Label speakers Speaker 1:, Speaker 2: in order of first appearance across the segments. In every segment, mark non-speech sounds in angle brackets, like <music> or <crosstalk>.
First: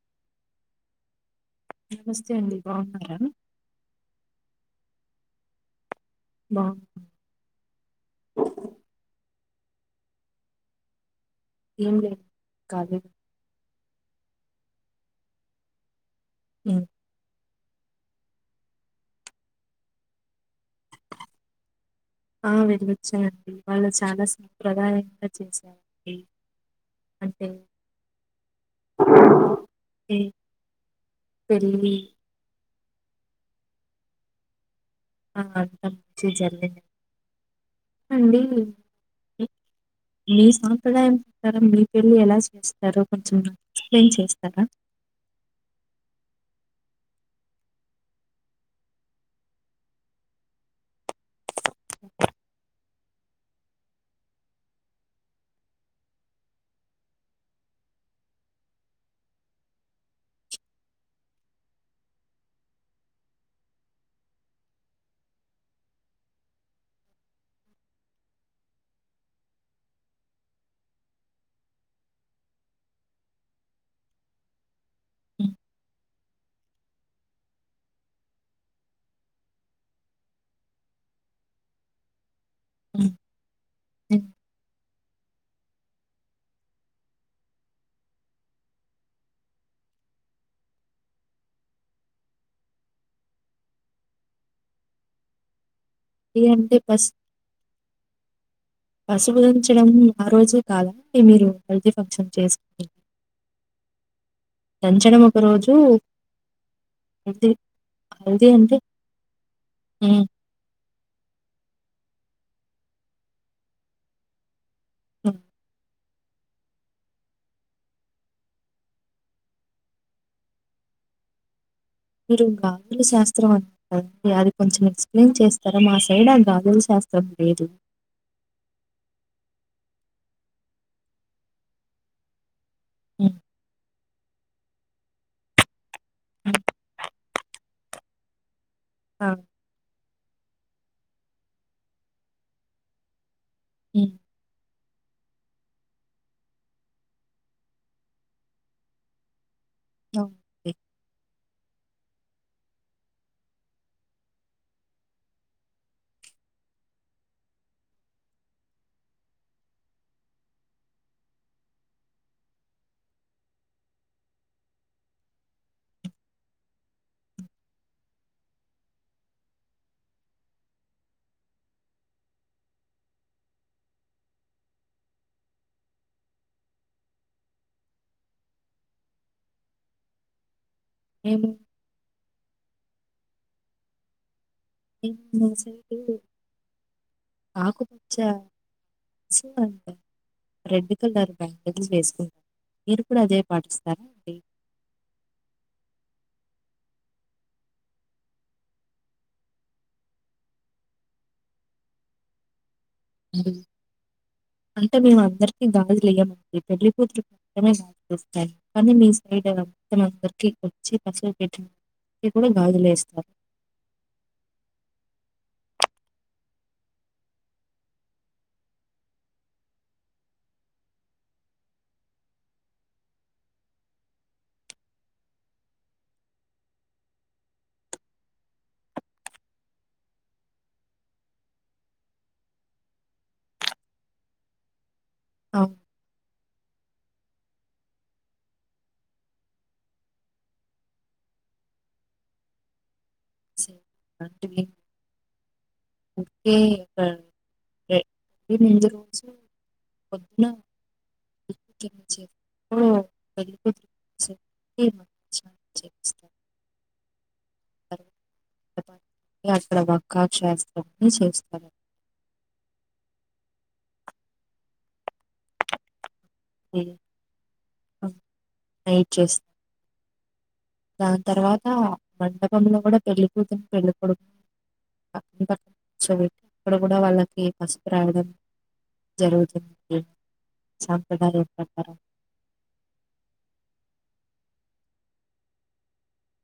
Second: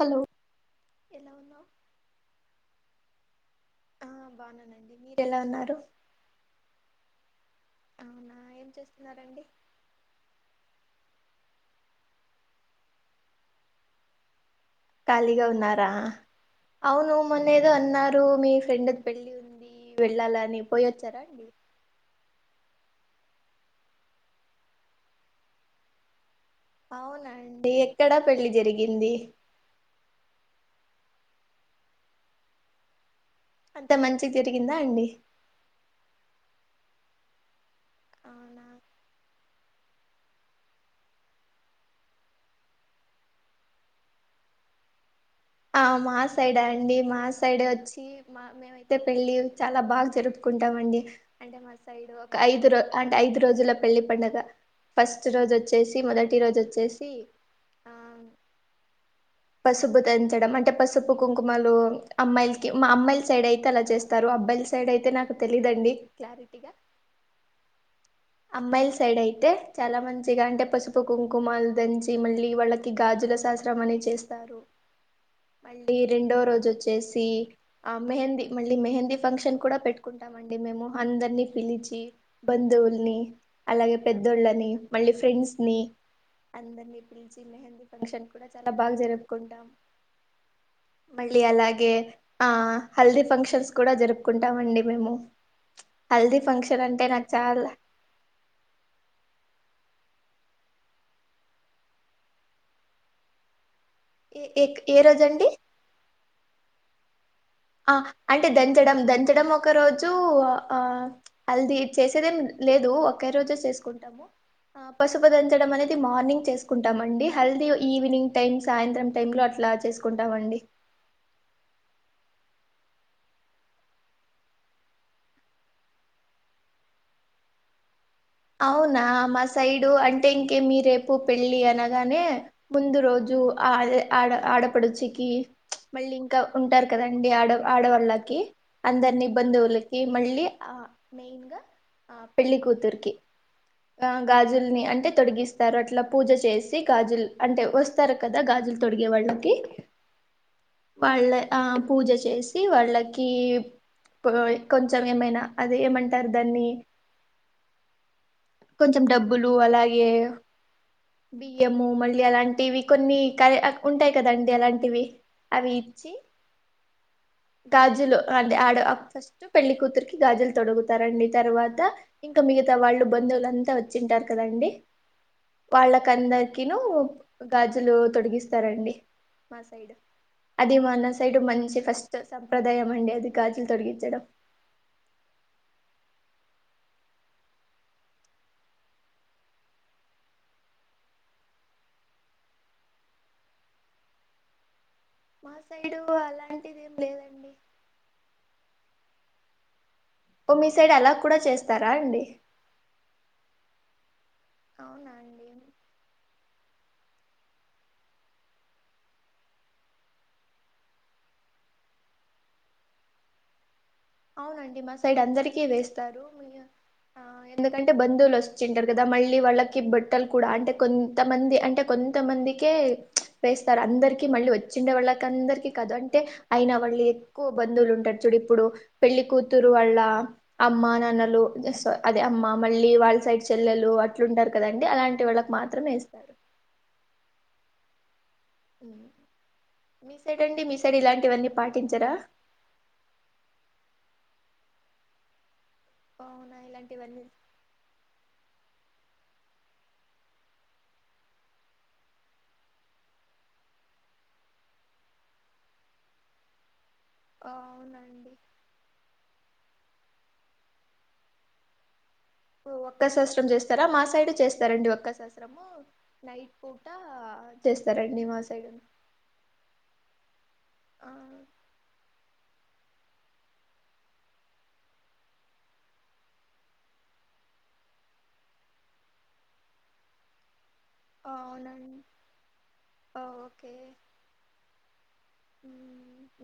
Speaker 1: Hello ఎలా ఉన్నావ్
Speaker 2: నమస్తే అండి బాగున్నారా
Speaker 1: ఆ బాననండి మీరు ఎలా ఉన్నారు
Speaker 2: బా
Speaker 1: అవునా ఏం చేస్తున్నారండి
Speaker 2: ఏం లే కాలి
Speaker 1: ఖాళీగా ఉన్నారా
Speaker 2: ఉమ్.
Speaker 1: అవును మ న ఏదో అన్నారు మీ ఫ్రెండ్ది పెళ్లి ఉంది వెళ్ళాల అని పోయోచ్చారా అండి
Speaker 2: ఆ వినిపచ్చాయండి వాళ్ళు చాలా సాంప్రదాయంగా చేశారండి అంటే
Speaker 1: అవునండి ఎక్కడా పెళ్లిి జరిగింది
Speaker 2: పెళ్లి
Speaker 1: అంత మంచిగా జరిగిందా అండి
Speaker 2: అనంతం టీజర్లే అండి
Speaker 1: అవునా
Speaker 2: మీ సాంప్రదాయం ప్రకారం మీ పెళ్లి ఎలా చేస్తారో కొంచెం ఎక్స్ప్లెయిన్ చేస్తారా
Speaker 1: ఆ మా సైడ్ అండి మా సైడ్ వచ్చి మా మేమైతే పెళ్ళి చాలా బాగా జరుపుకుంటాం అండి అంటే మా సైడ్ ఒక ఐదు ర అంటే ఐదు రోజుల పెళ్లి పంండగ ఫస్ట్ రోజు వచ్చేసి మొదటి రోజు వచ్చేసి ఆ పసుపు దంచడం అంటే పసుపు కుంకుమలు అమ్మాయిలకి మా అమ్మాయిల సైడ్ అయితే అలా చేస్తారు అబ్బాయిల సైడ్ అయితే నాకు తెలిదండి క్లారిటీగా అమ్మాయిల సైడ్ అయితే చాలా మంచిగా అంటే పసుపు కుంకుమలు దంచి మళ్ళీ వాళ్ళకి గాజుల శాస్త్రం అనే చేస్ టారు
Speaker 2: ఉమ్,
Speaker 1: మళ్ళీ రెండో రోజు వచ్చేసి ఆ మెహందీ మళ్ళీ మెహందీ ఫంక్షన్ కూడా పెట్టుకుంటాం అండి మేము అందరినీ పిలిచి
Speaker 2: ఉమ్.
Speaker 1: బంధువుల్ని అలాగే పెద్దోళ్ళని మళ్ళీ ఫ్రెండ్స్ ని అందరిని పిలిచి మెహందీ ఫంక్షన్ కూడా చాలా బాగా జరు కుంటాం మళ్ళీ అలాగే ఆ హల్దీ ఫంక్షన్స్ కూడా జరుపుకుంటాం అండి మేము హల్దీ
Speaker 2: పెళ్ళి
Speaker 1: ఫంక్షన్ అంటే
Speaker 2: పసు
Speaker 1: నాకు చాల
Speaker 2: పసుపు దంచడం ఆ రోజే కాదా అంటే మీరు హల్దీ ఫంక్షన్ చేసుకోడి
Speaker 1: ఏ ఏ ఏ
Speaker 2: దంచడం ఒక
Speaker 1: రోజండి
Speaker 2: రోజు హల్దీ
Speaker 1: ఆ అంటే దంచడం దంచడం ఒక రోజు
Speaker 2: ఉమ్.
Speaker 1: ఆ హల్దీ చేసేదేం లేదు ఒకే రోజు చేసుకుంటాము ఆ పసుపు దంచడం మ అనే ది మార్నింగ్ చేసుకుంటామండి హల్దీ ఈవెనింగ్ టైమ్స్ సాయంత్రం టైమ్ లో అట్లా చేసుకుంటామండి
Speaker 2: మీరు గాజుల శాస్త్రం అన్నారు కదండి అది కొంచెం ఎక్స్ప్లెయిన్ చేస్తారా మా సైడ్ ఆ గాజుల్ శాస్త్రం లేదు
Speaker 1: అవునా మా సైడు అంటే ఇంకేమీ రేపు పెళ్ళి అనగానే ముందు
Speaker 2: హ్మ్.
Speaker 1: రోజు అదే ఆడ ఆడపడుచుకి మళ్ళీ ఇంకా
Speaker 2: హ్మ్.
Speaker 1: ఉంటారు కద అండి ఆడ ఆడవాళ్లకి
Speaker 2: ఆ!
Speaker 1: అందరిని బంధువులీ ఈ మళ్ళీ ఆ మెయిన్ గా ఆ పెళ్లి కూతురుకి ఆ
Speaker 2: హ్మ్.
Speaker 1: గాజుల్ని అంటే తొడిగిస్తారు అట్లా పూజ చేసి గాజుల్ అంటే వస్తారు కదా గాజులు తొడిగే వాళ్లకి
Speaker 2: అవునండి
Speaker 1: వాళ్ళ ఆ పూజ చేసి వాళ్ళకి కొంచెం ఏమైనా అది ఏమంటారు దాన్ని కొంచెం డబ్బులు అలాగే బియ్యము మళ్ళీ అలాంటివి కొన్ని కర్య ఉంటాయి కదండి అలాంటివి అవి ఇచ్చి గాజులు అంటే ఆడ ఫస్ట్ పెళ్లి కూతురికి గాజులు తొడుగుతారండి తర్వాత ఇంకా మిగతా వాళ్ళు బంధువులంతా వచ్చింటారు కదండి. వాళ్ల అందరికీ ను గాజులు తొడిగిస్తారండి మా సైడ్ అది మన్న సైడ్
Speaker 2: మేము
Speaker 1: మంచి ఫస్ట్ సం సంప్రదాయం అండి అది గాజులు తొడిగించడం.
Speaker 2: ఏమో మా సైడు ఆకుపచ్చ చ్చ అంతా రెడ్ కలర్ బ్యాంగిల్స్ వేసుకుంటారు మీరు కూడా అదే పాటిస్తారా అండి
Speaker 1: మా సైడు అలాంటివి ఏం లేదండి ఓ మీ సైడ్ అలా కూడా చేస్తారా అండి
Speaker 2: హ్మ్ అంటే
Speaker 1: అవునా
Speaker 2: మేము
Speaker 1: అండి
Speaker 2: అందరికీ గాజులేయ్యము ఈ పెళ్లి కూతురు మాత్రమే గాజులు వేస్తారు కానీ మీ సైడ్ మొత్తం అందరికి వచ్చి పసుపు పెట్టి ఎక్కువగా గాజులేస్తారు.
Speaker 1: అవునండి మా సైడ్ అందరికి వేస్తారు ఆ ఎందుకంటే బంధువులు వచ్చింటారు. కదా మళ్ళీ వాళ్ళకి బట్టలు కూడా అంటే కొంతమంది అంటే కొంతమందికే వేస్తారు అందరికి మళ్ళీ వచ్చిండే వాళ్ళకి అందరికి కాదు అంటే అయినా వాళ్ళి ఎక్కువ బంధువులు ఉంటారు చూడు ఇప్పుడు పెళ్లి కూతురు వాళ్ళ అమ్మ నాన్నలు జేస్వ అదే అమ్మ మళ్ళీ వాళ్ళ సైడ్ చెల్లెలు అట్లుంటారు కదండి అలాంట్ వాళ్ళకి
Speaker 2: అవును.
Speaker 1: మాత్రమే ఇస్తారు. మీ సైడ్ అండి మీ సైడ్ ఇలాంటివన్నీ పాటించరా
Speaker 2: సైడ్ అలాంటివి ఏమి ఊరికే
Speaker 1: అవునా ఇలాంటివన్నీ
Speaker 2: ఏ ఈవెనింగ్ జు పొద్దున వచ్చి <unintelligible>
Speaker 1: ఓ
Speaker 2: అక్కడ తర్వాత ఇగ మక్క శాస్త్రాన్ని చేస్తారు
Speaker 1: ఒక్క శాస్రం చేస్తారా మా సైడ్ చేస్తారండి ఒక్క సాస్రము నైట్ పూట
Speaker 2: అది
Speaker 1: చేస్తారంండి మా సైడ్
Speaker 2: నైట్ చేస్తారు
Speaker 1: ఆ
Speaker 2: దాని తర్వాత మండ ఫోన్లో కూడా పెళ్ళికూతురు పెళ్ళి కొడుకు పక్క పక్కగ కూర్చొని ఇక్కడ కూడా వాళ్ళకి పసుపు రాయడం జరుగుతుంది. సాంప్రదాయం ప్రకారం
Speaker 1: అవునండి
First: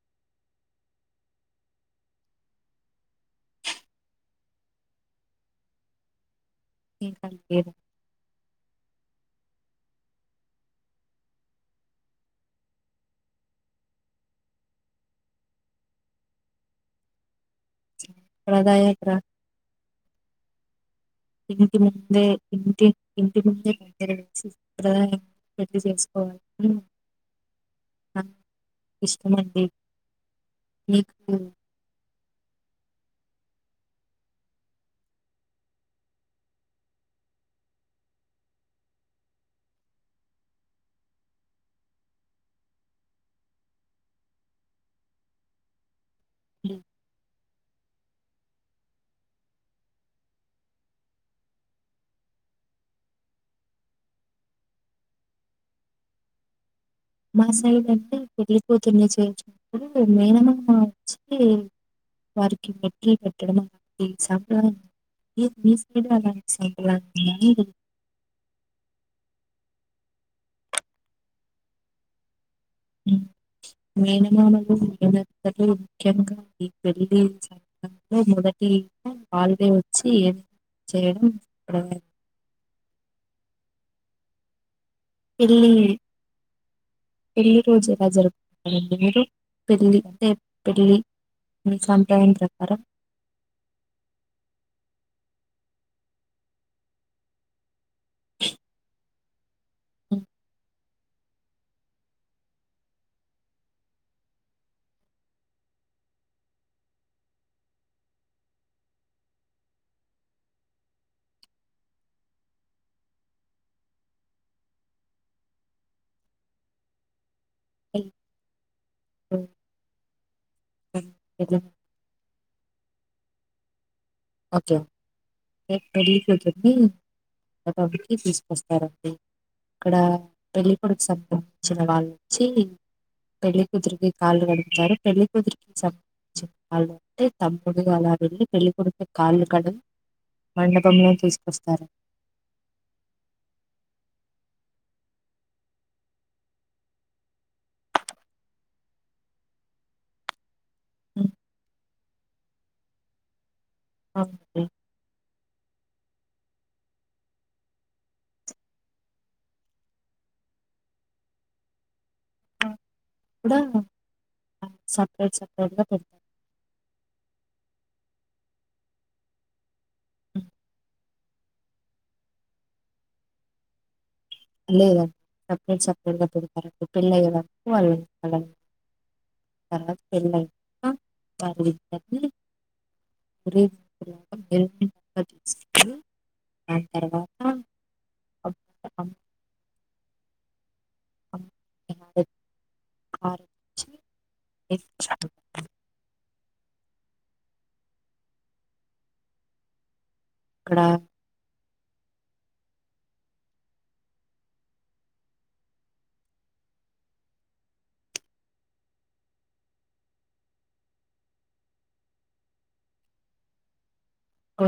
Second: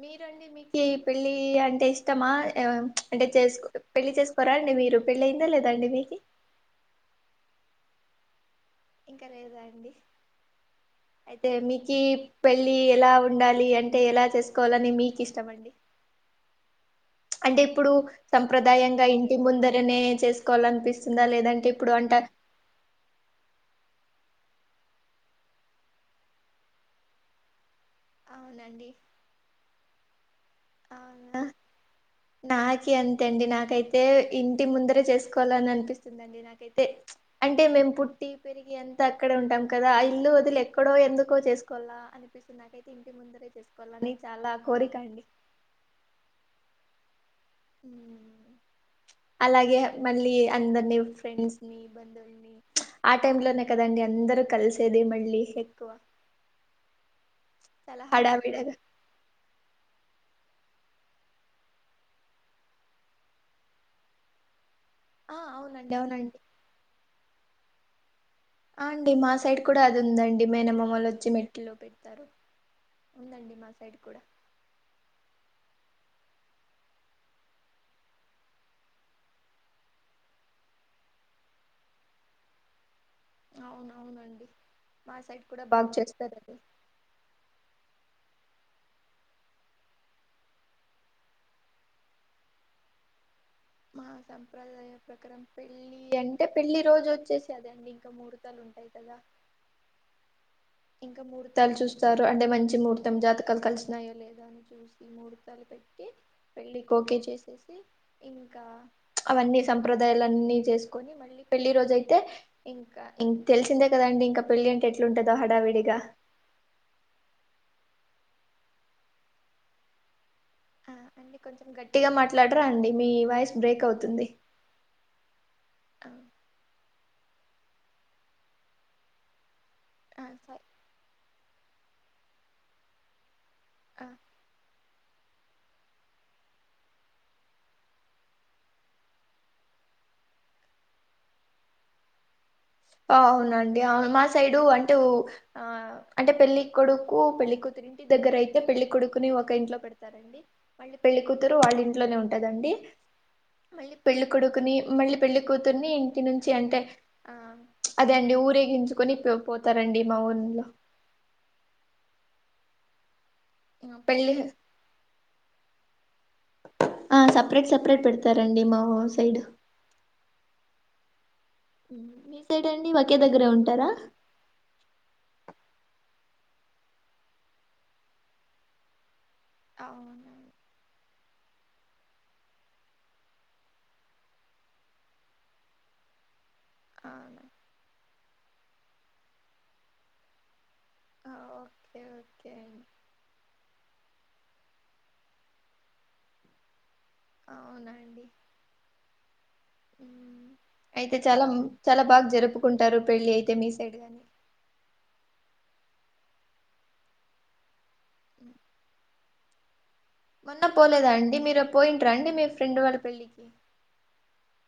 Speaker 1: మీరుండి మీకు పెళ్ళి అంటే ఇష్టమా చమ్ అంటే చేసుకో పెళ్లి చేసుకోరా అండి మీరు పెళ్లి అయిందా లేదాండి మీకి
Speaker 2: ఇంకా లేదు
Speaker 1: ఇంకా లేదా అండి అయితే మీకి పెళ్ళి ఎలా ఉండాలి అంటే ఏలా చేసుకోవాలని మీకు ఇష్టం అండి. అంటే ఇప్పుడు
Speaker 2: సాంప్రదాయ
Speaker 1: సంప్రదాయంగా
Speaker 2: ప్ర-
Speaker 1: ఇంటి ముందరనే చేసుక్ కోలన్ పిస్
Speaker 2: ఇంటి ముందే ఇంటి ఇంటి ముందే ప్రే <unintelligible> పెట్టి చేసుకోవాలి మమ్ అ
Speaker 1: అవునండి
Speaker 2: ఇష్టమండి మీకు
Speaker 1: అవునా నాకి అంతే అండి నాకైతే ఇంటి ముందరే చేసుకోవాలని అనిపిస్తుందిండి. నాకైతే అంటే మేము పుట్టి పెరిగి అంతా అక్కడే ఉంటాం కదా ఇల్లు వదులి ఎక్కడో ఎందుకో చేసుకోవాలా అనిపిస్తుంది. నాకైతే ఇంటి ముందరే చేసుకోవాల అని చాలా కోరిక అండి. అలాగే మళ్ళీ అందరిని ఫ్రెండ్స్ ని బంధువుల్ని ఆ టైంలోనే కదండి. అందరు కలిసేది మళ్ళీ ఎక్కువ
Speaker 2: మాసైడ్
Speaker 1: చాలా
Speaker 2: అంటే
Speaker 1: హడావిడగా
Speaker 2: పెళ్లికూతురుని చేయచ్చు. ఇప్పుడు మేనమామ వచ్చి వారికి మెట్టెలు పెట్టడం అలాంటి సంప్రదాయం
Speaker 1: ఆ అవునండి అవునండి
Speaker 2: స్ <unintelligible> అలా అ
Speaker 1: ఆ అండి మా సైడ్ కూడా అది ఉందండి మేన మామలు వచ్చి మెట్టెలు పెడతారు ఉందండి మా సైడ్ కూడా
Speaker 2: మేనమామలు <unintelligible> ముఖ్యంగా ఈ పెళ్లి చ మొదటి హల్వే వచ్చి చేయడం
Speaker 1: అవున అవునండి మా సైడ్ కూడా
Speaker 2: పెళ్లి
Speaker 1: బాగా చేస్తారు అది
Speaker 2: జరుగుతుంది మీకు పెళ్లి అంటే పెళ్లి మీ సంప్రదాయం ప్రకారం
Speaker 1: మా సంప్రదాయ ప్రకారం పెళ్ళి అంటే పెళ్లి రోజు వచ్చేసి అదండి ఇంకా ముహూర్తాలు ఉంటాయి కదా
Speaker 2: హ్మ్.
Speaker 1: ఇంకా ముహూర్తాలు చూస్తారు అంటే మంచి ముహూర్తం జాతకాలు కలిసినాయో లేదా అని చూసి ముహూర్తాలు పెట్టి పెళ్ళి ఓకే చేసేసి ఇంకా అవన్నీ సంప్రదాయాలు అన్నీ చేసుకొని మళ్ళీ పెళ్లి రోజయితే ఇంకా ఇం తెలిసిందే కదండి ఇంకా పెళ్లి అంటే ఎట్లా ఉంటది హడావిడిగా
Speaker 2: పెళ్లి
Speaker 1: అండి కొంచెం గట్టిగా మాట్లాడ అండి మీ వాయిస్ బ్రేక్ అవుతుంది తుంది
Speaker 2: రేట్ పెరిగిపోతుంది టికి తీసుకొస్తారండి ఇక్కడ
Speaker 1: ఆ సరే
Speaker 2: పెళ్ళికొడుకు సపోర్ట్ ఇచ్చిన వాళ్ళు వచ్చి పెళ్ళి
Speaker 1: ఆ
Speaker 2: కూతురికి కాళ్ళు కడుగుతారు పెళ్లికూతురికి సంబంధించిన వాళ్ళు ఉంటే తమ్ముడు అలా వెళ్ళి పెళ్లికొడుకు కాళ్ళు కడుగుతారు మండపములోకి తీసుకొస్తారు
Speaker 1: అవునండి అవును మా సైడు అంటే ఆ అంటే పెళ్లి కొడుకు పెళ్లి కూతురింటి దగ్గర అయితే పెళ్లి కొడుకుని ఒక ఇంట్లో పెడతారండి
Speaker 2: ఉమ్,
Speaker 1: పెళ్లికూతురు వాళ్ళి ఇంటి ఇంట్లోనే ఉంటదండి మళ్ళీ పెళ్లి
Speaker 2: అవునండి.
Speaker 1: కొడుకుని మళ్ళీ పెళ్ళి కూతుర్ని ని ఇంటి నుంచి అంటే ఆ అదే అండి ఊరేగించుకొని పోతారండి మా ఊరిలో
Speaker 2: కూడా సపరేట్ సపరేట్ గా పెడతారు
Speaker 1: ఆ సపరేట్ సపరేట్ పెడతారండి మా ఊరి సైడ్
Speaker 2: ఉమ్,
Speaker 1: మీ సైడ్ అండి ఒకే దగ్గరే ఉంటారా
Speaker 2: డు పర పెళ్ళి అయ్యేవరకు వాళ్ళు తర్వాత పెళ్ళి
Speaker 1: అవునండి
Speaker 2: అయితది వారి ఇద్దర్ని రిసెప్షన్ <inaudible> ఆ తర్వాత
Speaker 1: అవును
Speaker 2: <inaudible>
Speaker 1: ఓకే
Speaker 2: కానీ
Speaker 1: ఓకే అండి
Speaker 2: కారు లో వచ్చి
Speaker 1: అవునండి
Speaker 2: అక్కడ
Speaker 1: అయితే చలం చాలా బాగా జరుపుకుంటారు పెళ్ళి అయితే మీ సైడ్ గాని. ఉ మొన్న పోలేదా అండి, మీరు పోయిండ్రా అండి మీరు ఫ్రెండ్ వాళ్ళ పెళ్ళికి.
Speaker 2: ఓ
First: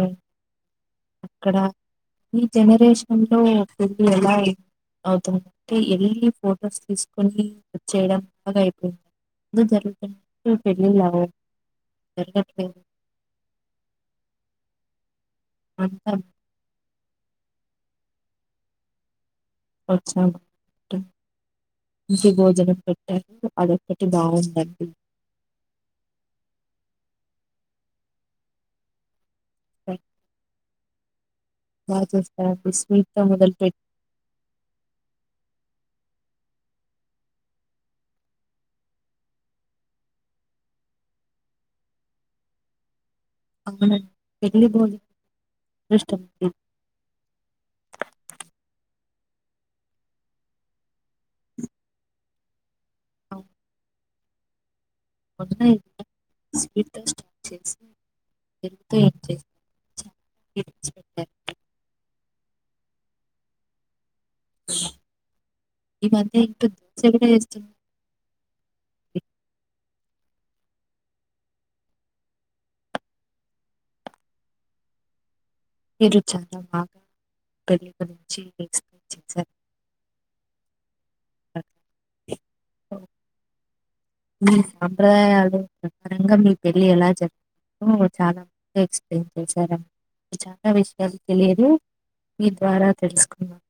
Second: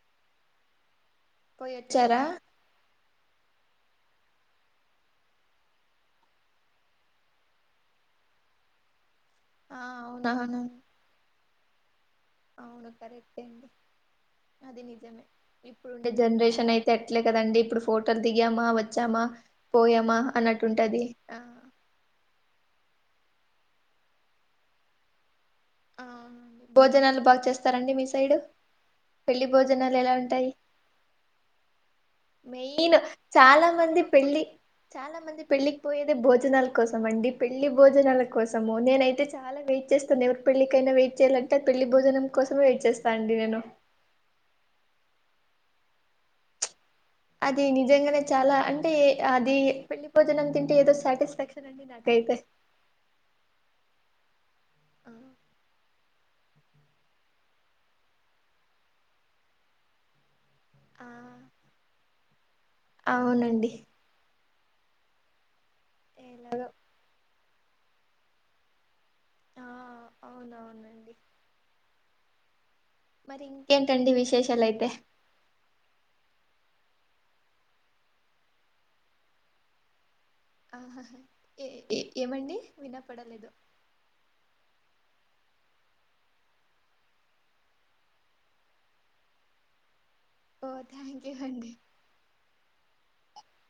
Speaker 2: అక్కడ
Speaker 1: పోయి వచ్చారా
Speaker 2: ఈ జనరేషన్ లో ఎలా ఐతుంది అవుతుందంటే ఎళ్లి ఫొటోస్ తీసుకొని వచ్చేయడం లాగా అయిపో
Speaker 1: ఆ
Speaker 2: దాని <unintelligible>
Speaker 1: అవునవును
Speaker 2: పెళ్లి
Speaker 1: అవును కరెక్ట్ అండి, అది జమ ఇప్పుడుండే
Speaker 2: అంతా
Speaker 1: జనరేషన్ అయితే అట్లే కదండి ఇప్పుడు ఫోటోలు దిగామా వచ్చామా. పోయామా
Speaker 2: వచ్చి
Speaker 1: అన్నట్టుంటది ఆ
Speaker 2: <unintelligible> పెట్టారు అదొక్కటి బాగుండండి.
Speaker 1: ఆ భోజనాలు బాగా చేస్తారండి మీ సైడు. పెళ్లి భోజనాలు ఎలా ఉంటాయి,
Speaker 2: బాగా చేస్తారండి
Speaker 1: మెయిన్
Speaker 2: స్వీట్ తో మొదలు
Speaker 1: చాలా
Speaker 2: పెట్టి
Speaker 1: మంది పెళ్ళి, చాలా మంది పెళ్ళి. పోయేదే భోజనాల కోసమండి, పెళ్లి భోజనాల కోసము, నేనైతే చాలా వెయిట్ చేస్తాను ఎవరు పెళ్లి కంటే వెయిట్ చేయాలంటే, పెళ్లి భోజనం కోసమ వెయిట్ చేస్
Speaker 2: అవునండి <unintelligible> దష్ట
Speaker 1: అది నిజంగనే చాలా అంటే అది పెళ్లి భోజనం తింటే ఏదో సాటిస్ఫాక్షన్ అండి నాకైతే.
Speaker 2: అ
Speaker 1: ఆ
Speaker 2: <unintelligible> చేసా
Speaker 1: ఆ, అవునండి
Speaker 2: ఈ మధ్య ఇంకా
Speaker 1: ఎలాగో
Speaker 2: దోశ
Speaker 1: ఆ అవునవునండి. మరి ఇంకేంటండి విశేషాలయితే
Speaker 2: మీరు చాలా బాగా పెళ్లి గురించి ఎక్స్ప్లెయిన్ చేశారు.
Speaker 1: ఆహాహ ఏ ఏ ఏమండి వినపడలేదు.
Speaker 2: మీ సాంప్రదాయాలు ప్రధనంగా మీ పెళ్లి ఎలా జరుపు చాలా బా ఎక్స్ప్లెయిన్ చేశార నా చాలా
Speaker 1: ఓ
Speaker 2: విషయాలు
Speaker 1: థ్యాంక్ యూ
Speaker 2: తెలియదు.
Speaker 1: అండి
Speaker 2: మీ ద్వారా తెలుసుకుంన్నాం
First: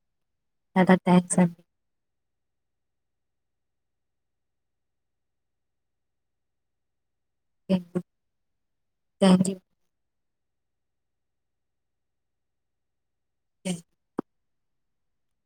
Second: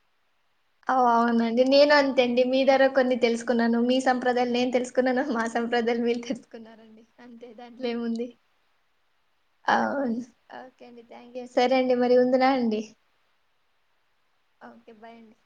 Speaker 1: అవ్ అవునండి నేను అంతే అండి, మీ ద్వారా కొన్ని తెలుసుకున్నాను. మీ సంప్రదాయాలు నేను తెలుసుకున్నాను. మా సంప్రదాయాలు మీరు తెలుసుకున్నారండి. అంతే దాంట్లో
Speaker 2: థాంక్ యూ.
Speaker 1: ఏముంది
Speaker 2: థాంక్ యూ.
Speaker 1: అవును. ఓకే అండి థ్యాంక్ యూ. సరే అండి మరి ఉందునా అండి.
Speaker 2: ఉమ్
Speaker 1: ఓకే బాయ్ అండి.